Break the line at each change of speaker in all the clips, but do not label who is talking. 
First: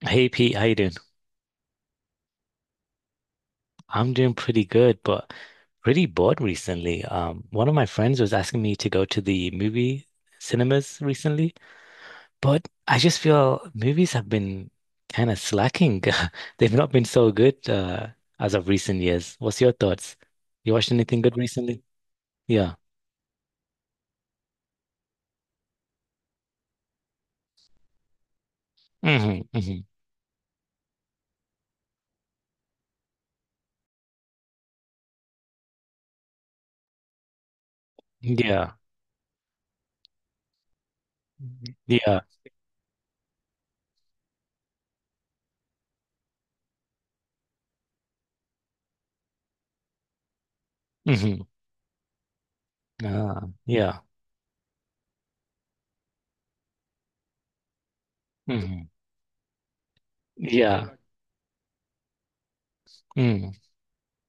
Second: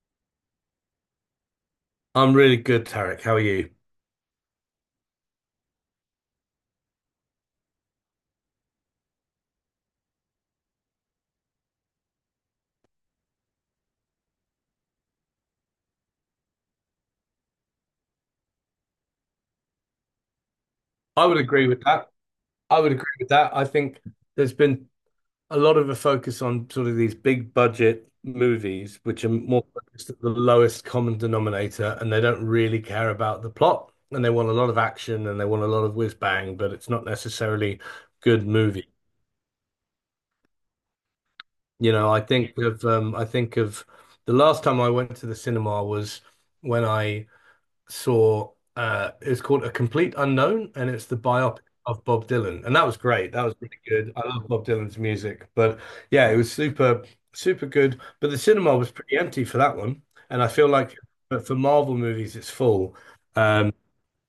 Hey Pete, how you doing?
I'm really good, Tarek. How are you?
I'm doing pretty good, but pretty bored recently. One of my friends was asking me to go to the movie cinemas recently, but I just feel movies have been kind of slacking. They've not been so good as of recent years. What's your thoughts? You watched anything
I
good
would agree with
recently?
that.
Yeah.
I would agree with that. I think there's been a lot of a focus on sort of these big budget movies, which are
Hmm,
more
hmm.
focused at the lowest common denominator, and they don't really care about the plot, and they want a lot of action and they want a lot of whiz bang, but it's not necessarily good
Yeah.
movie.
Mhm.
You know,
Yeah.
I think of the last time I went to the cinema was when I saw it's called A Complete Unknown, and it's the
Hmm.
biopic of Bob Dylan. And that was great.
Ah,
That was really
yeah.
good. I love Bob Dylan's music. But yeah, it was super, super good. But the cinema
Hmm.
was pretty empty for that one. And I feel
Yeah.
like but for Marvel movies it's full.
Mm.
Um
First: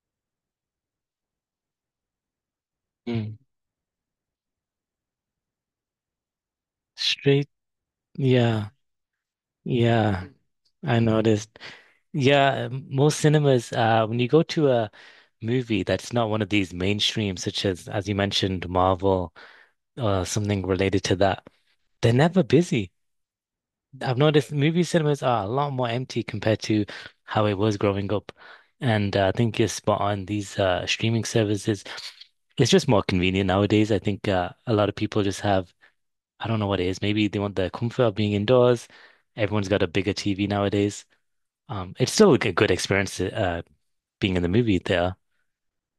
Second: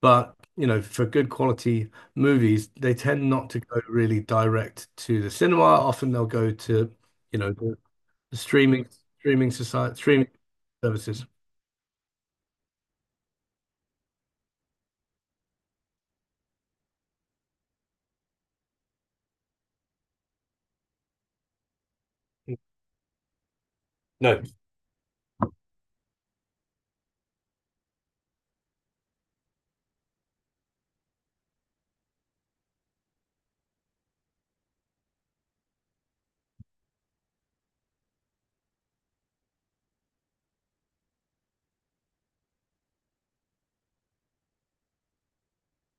but you know for good quality movies they tend
Mm.
not to go really direct to the cinema. Often they'll go to you
Straight.
know the
Yeah.
streaming streaming society
Yeah.
streaming
I
services.
noticed. Yeah, most cinemas, when you go to a movie that's not one of these mainstream, such as you mentioned, Marvel or something related to that, they're never busy. I've
No.
noticed movie cinemas are a lot more empty compared to how it was growing up. And I think you're spot on. These streaming services, it's just more convenient nowadays. I think a lot of people just have, I don't know what it is. Maybe they want the comfort of being indoors. Everyone's got a bigger TV nowadays. It's still a good experience, to being in the movie there.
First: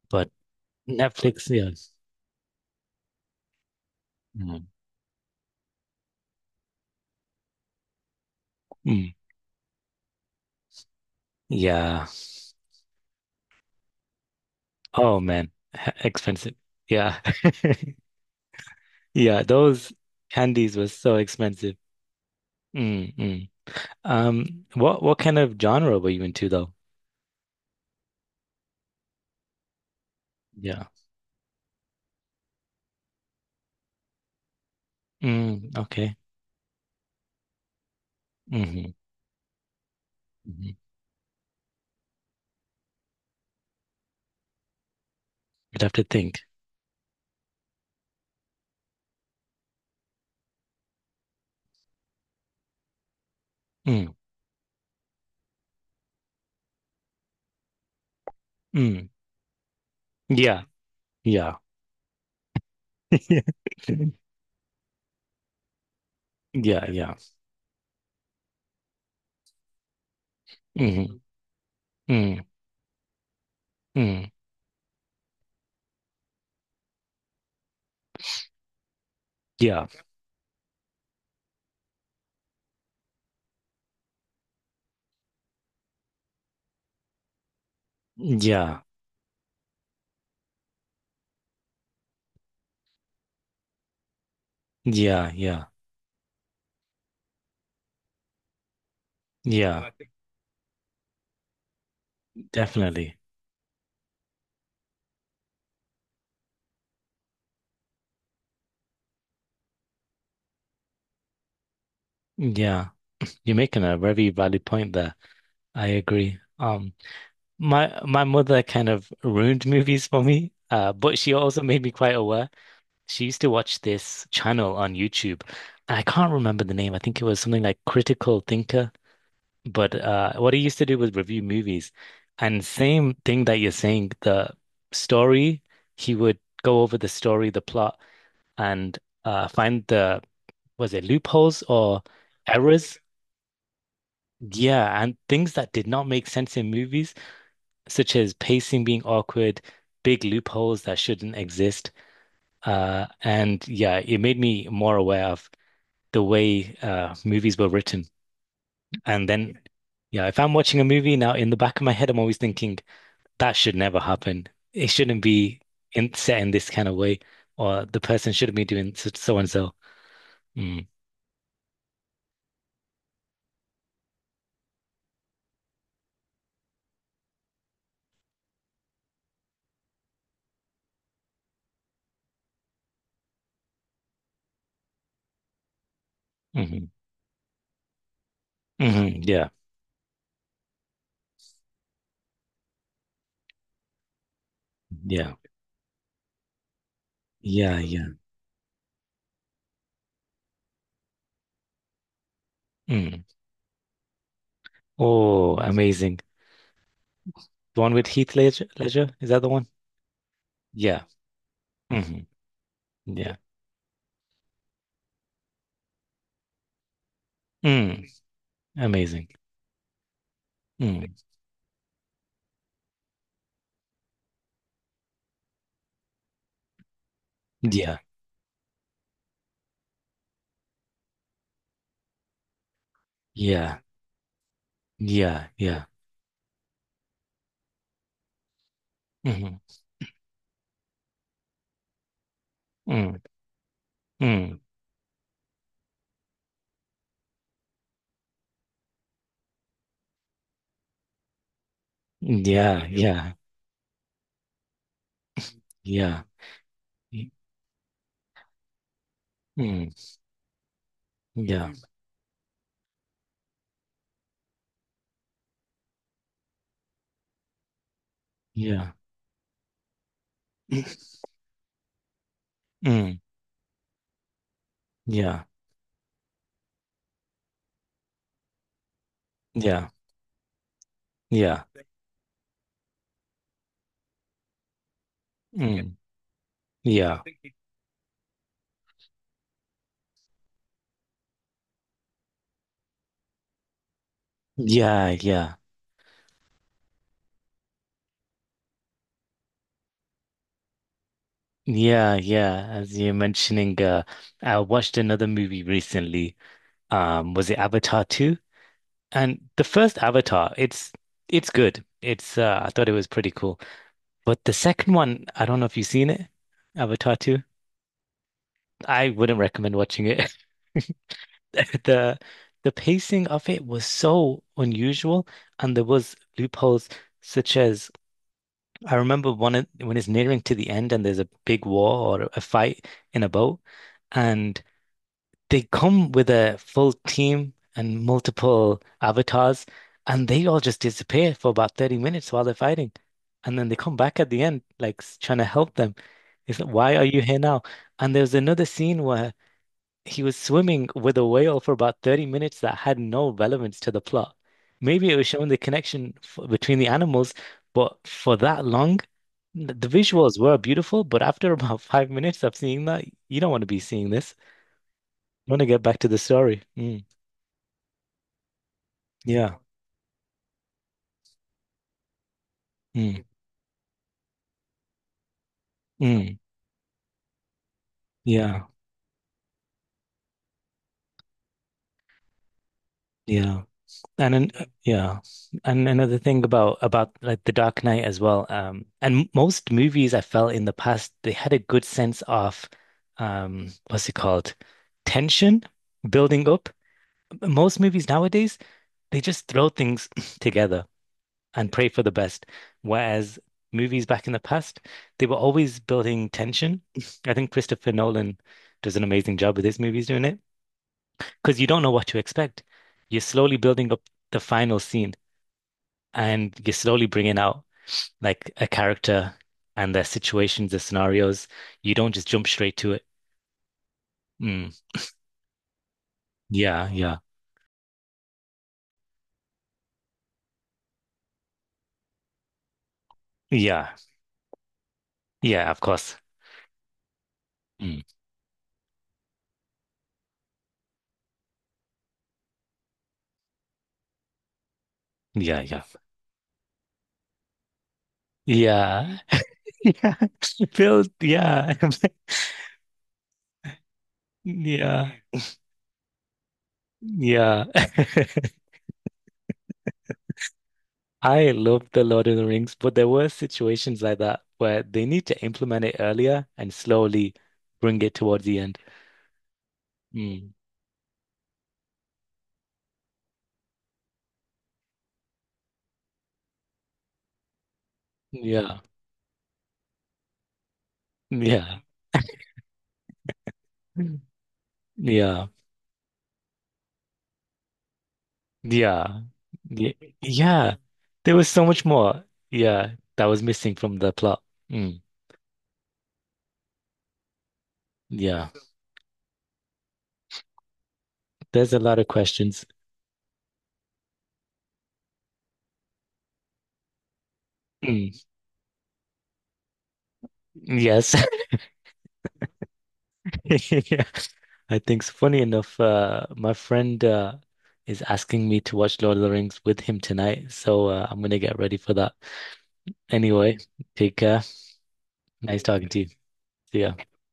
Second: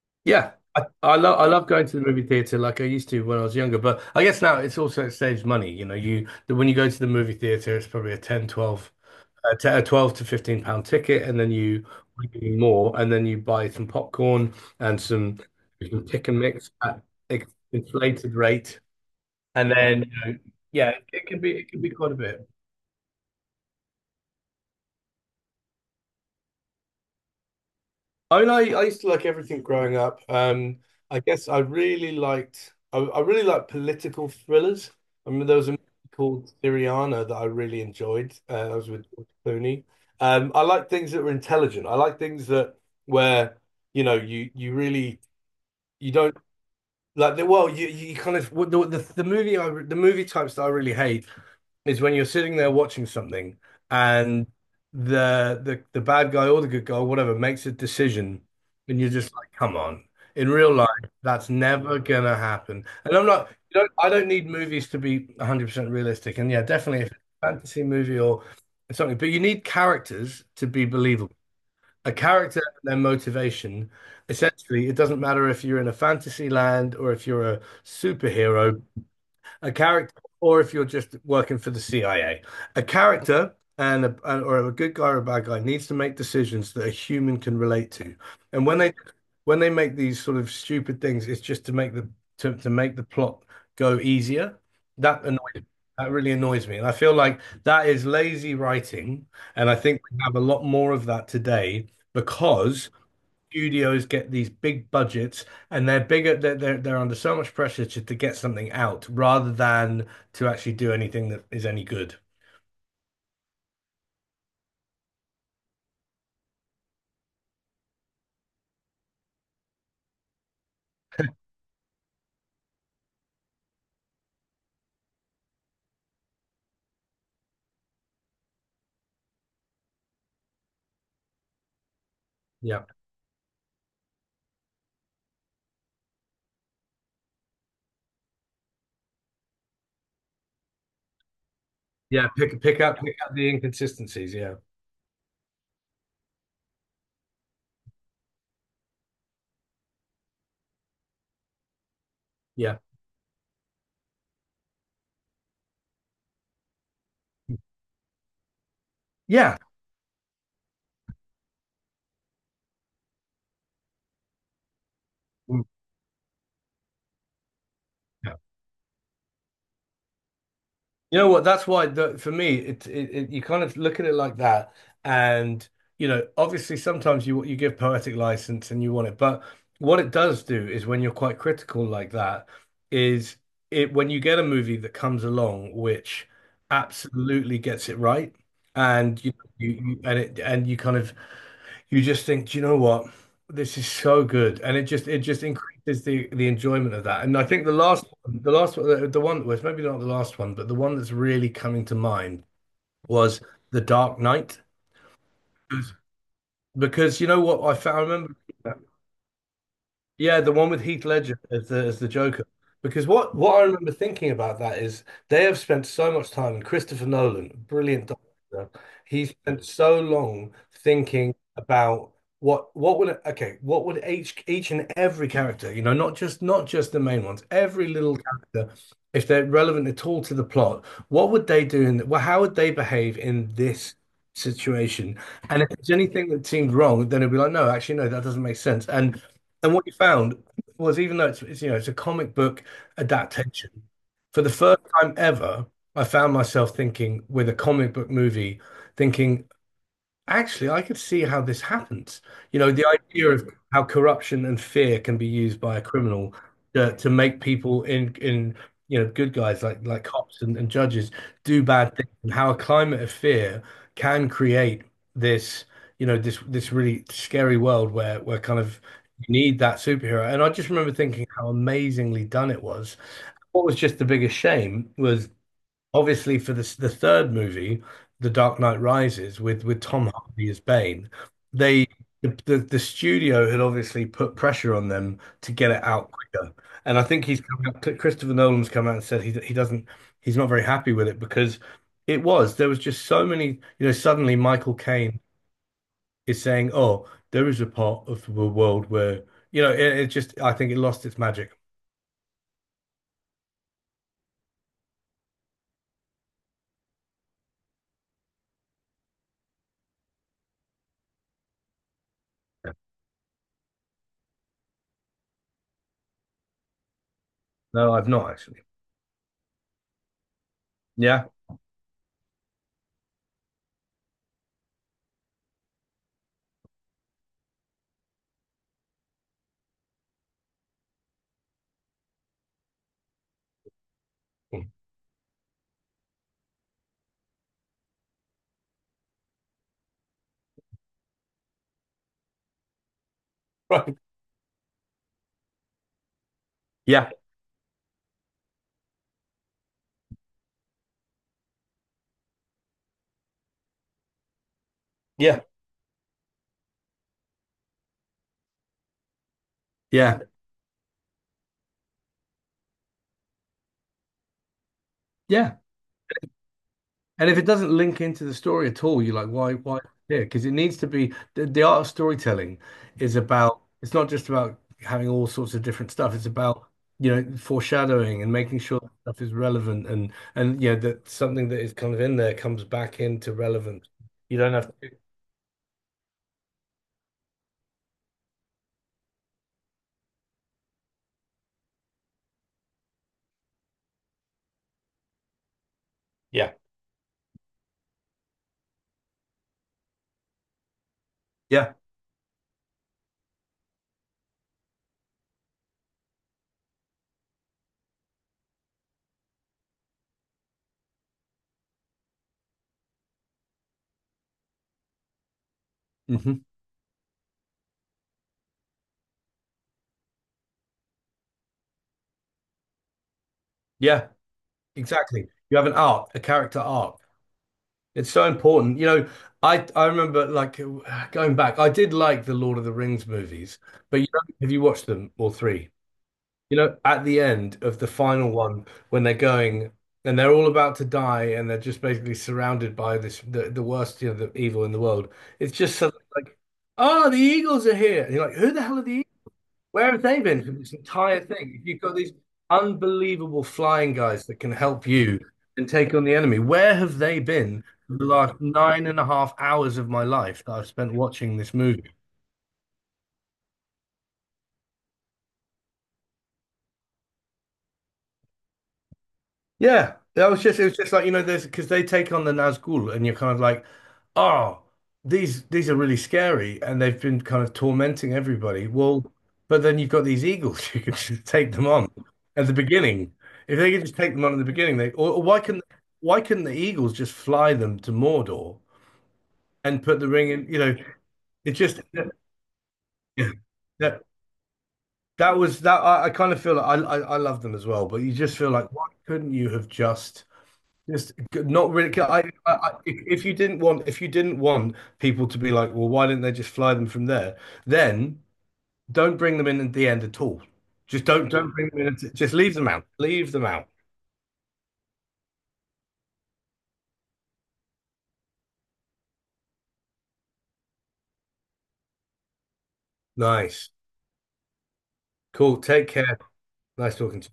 But
Yeah, I
Netflix,
love
yeah.
going to the movie theater like I used to when I was younger, but I guess now
Mm.
it's also it saves money. You know, when you go to the movie theater, it's probably
Mm.
a 10 a 12 to £15 ticket, and then you
Yeah.
pay more, and then you buy some popcorn and
Oh
some
man, H-
you pick and
expensive.
mix at
Yeah.
inflated rate,
Yeah,
and
those
then you know,
candies were
yeah,
so
it can be it
expensive.
can be quite a bit.
Mm, mm. What kind of genre were you into though?
I mean, I used to like everything growing up.
Yeah.
I guess I really liked political thrillers. I mean, there was
Mm,
a movie
okay.
called Syriana that I really enjoyed. I was
Hmm.
with George Clooney. I
Hmm.
like things that were intelligent. I like things that where you know you really
You'd have to
you don't
think.
like the well you kind of what the movie types that I really hate is when you're sitting there watching something
Mm,
and the bad guy or the good guy, or whatever, makes a decision and
mm.
you're just like, come on. In
Yeah.
real life, that's
Yeah.
never gonna happen. And I'm not, you don't, I don't need movies to be 100% realistic. And yeah,
Yeah,
definitely if
yeah.
it's a fantasy movie or something, but you need characters to be
Mm,
believable. A
mm,
character and their motivation,
mm.
essentially, it doesn't matter if you're in a fantasy land or if you're a superhero, a
Yeah.
character, or if you're just working for the CIA, a character and a, and- or a good guy or a bad guy needs to make decisions that a human can relate to. And
Yeah.
when they make these sort of stupid things, it's just to make the plot go easier. That
Yeah,
annoys
yeah.
that really annoys me. And I feel like that is lazy writing. And I
Yeah.
think we have a lot more of that today because
Definitely.
studios get these big budgets and they're bigger they're under so much pressure to get something out rather than to actually do anything that is any good.
Yeah. You're making a very valid point there. I agree. My mother kind of ruined movies for me, but she also made me quite aware. She used to watch this channel on YouTube. I can't remember the name. I think it was something like Critical Thinker. But what he used to do was review movies, and
Yeah,
same thing that you're saying. The story, he would go over the story, the plot, and find the, was it loopholes or
yeah, pick pick
errors?
up pick up the inconsistencies, yeah.
Yeah, and things that did not make sense in movies, such as pacing being awkward, big loopholes that shouldn't exist.
Yeah,
And yeah, it made me more aware of the way movies were written. And
yeah.
then, yeah, if I'm watching a movie now, in the back of my head, I'm always thinking that should never happen. It shouldn't be
Mm.
in, set in this kind of way, or the person shouldn't be doing so, so and so. Mm.
You know what? That's why the, for me, it you kind of look at it like that, and you know, obviously, sometimes you give poetic license and you want it, but what it does do is when you're quite critical like that, is it when you get a movie that comes along which
Hmm.
absolutely gets it right,
Hmm.
and you,
Yeah,
you, you and it and you kind of you just think, do you know what? This is so good, and it just it
yeah,
just increases the enjoyment of that. And I think the
yeah,
last
yeah.
the last one, the one that was maybe not the last one, but the one that's really coming to mind
Mm.
was The Dark Knight
Oh, amazing.
because you know what I
The one
found. I
with Heath
remember.
Ledger, Ledger? Is that the one?
Yeah, the one with
Yeah.
Heath Ledger as the
Hmm.
Joker. Because what
Yeah.
what I remember thinking about that is they have spent so much time, and Christopher Nolan,
Mm.
brilliant director, he
Amazing.
spent so long
Mm.
thinking about what what would each and every character, you know, not just the main ones, every
Yeah.
little character, if they're relevant at all to the plot, what would they do in well, how would they behave in
Yeah.
this situation?
Yeah.
And if
Yeah.
there's anything that seemed wrong, then it'd be like, no, actually, no, that doesn't make sense. And
Hmm.
and what you found was, even though it's you know it's a comic book
Mm.
adaptation, for the
Mm.
first time ever, I found myself thinking with a comic book movie, thinking actually, I could see how this happens. You know, the
Yeah.
idea
Yeah.
of how corruption and fear can be used by a
Yeah.
criminal to
Y-
make people in good guys like
Mm.
cops and judges do
Yeah.
bad things, and how a climate of fear can create this you know this this really scary world where kind of
Yeah.
you need that superhero. And I just remember thinking how amazingly done it was.
Mm.
What was just the biggest shame was
Yeah.
obviously for this, the third movie, The Dark Knight Rises, with
Yeah.
Tom Hardy as Bane,
Yeah.
they the studio had obviously put pressure on them to get it
Mm.
out quicker. And I
Yeah.
think he's come out, Christopher Nolan's come out and said he doesn't, he's not very happy with it because it was there was just so many, you know, suddenly Michael
Yeah,
Caine
yeah.
is saying, "Oh, there is a part of the world where, you know, it just I think it lost its magic."
Yeah, yeah. As you're mentioning, I watched another movie recently. Was it Avatar 2? And the first Avatar, it's good. It's I thought it was pretty cool. But the second one, I don't know if you've seen it, Avatar 2.
No, I've not actually.
I wouldn't recommend watching it.
Yeah.
The the pacing of it was so unusual, and there was loopholes such as I remember one of- when it's nearing to the end and there's a big war or a fight in a boat, and they come with a full team and multiple avatars, and they all just disappear for about 30 minutes while they're fighting. And then they come
Right.
back at the end, like s- trying to help them. It's like, why are
Yeah.
you here now? And there's another scene where he was swimming with a whale for about 30 minutes that had no relevance to the plot. Maybe it was
Yeah.
showing the connection f between the animals, but for that long, th- the
Yeah.
visuals were beautiful. But after about 5 minutes of seeing that, you don't want to be seeing this,
Yeah.
want to get back to the story. Mm,
And if it doesn't link into the story at all, you're like,
yeah.
why here? Because it needs to be the art of storytelling is
Mm,
about, it's not just about having all sorts of different stuff. It's
mm,
about, you know, foreshadowing and making
yeah.
sure that stuff is relevant and, yeah that something that is kind of in there comes back into
Yeah.
relevance.
And
You
then,
don't have to.
yeah. And another thing about like The Dark Knight as well. And most movies I felt in the past, they had a good sense of what's it called? Tension building
Yeah.
up. Most movies nowadays, they just throw things together and
Yeah.
pray for the best. Whereas movies back in the past, they were always building tension. I think Christopher Nolan does an amazing job with his movies doing it, because you don't know what to expect. You're slowly building up the final scene
Hmm.
and you're slowly bringing out like a character and their situations, their scenarios. You don't just jump straight to it.
Yeah.
Mm.
Exactly. You have an arc, a character
Yeah,
arc.
yeah,
It's so important. You know, I remember like going back, I did like the Lord of the Rings movies,
yeah,
but you know, have you watched them all
yeah,
three?
of course.
You know, at the end of the
Mm.
final one, when they're going and they're all about to die and they're just basically surrounded by the worst, you know, the evil in the world. It's
Yeah,
just
yeah,
suddenly like, oh, the eagles are here. And you're like, who the hell are the
yeah,
where have
yeah.
they been for this
Build,
entire thing? If
yeah,
you've got these unbelievable flying guys that can help
yeah,
you and take on the enemy. Where have they been
yeah.
for the last 9.5 hours of my life that I've spent watching
I
this
love
movie?
the Lord of the Rings, but there were situations like that where they need to implement it earlier and slowly bring it towards the end.
Yeah, that was
Mm.
just it was just like you know there's because they take on the Nazgul and you're kind of like, oh, these are really scary and they've been kind of tormenting everybody.
Yeah,
Well, but then you've got these eagles you can just take them
yeah,
on at the beginning. If they could just take them on at the beginning, they or why
yeah,
can why couldn't the eagles just fly them to Mordor
yeah,
and
yeah,
put the ring in? You
yeah.
know,
There was
it
so
just
much more. Yeah, that
yeah,
was missing from
that
the plot. Mm,
that was that I kind of feel like I love them as well, but you just
yeah,
feel like why couldn't you have just. Not
there's a
really.
lot of questions.
I, if you didn't want, if you didn't want, people to be like, well, why didn't they just fly them from there? Then
Mm,
don't bring them in at the end at all. Just
yes.
don't bring them in. Just leave them out. Leave them out.
Yeah. I think, so. Funny enough, my friend is asking me to watch Lord of the Rings with him tonight, so I'm gonna get ready for that. Anyway,
Nice.
take care.
Cool.
Nice talking
Take
to you.
care.
See ya.
Nice talking to you. Bye.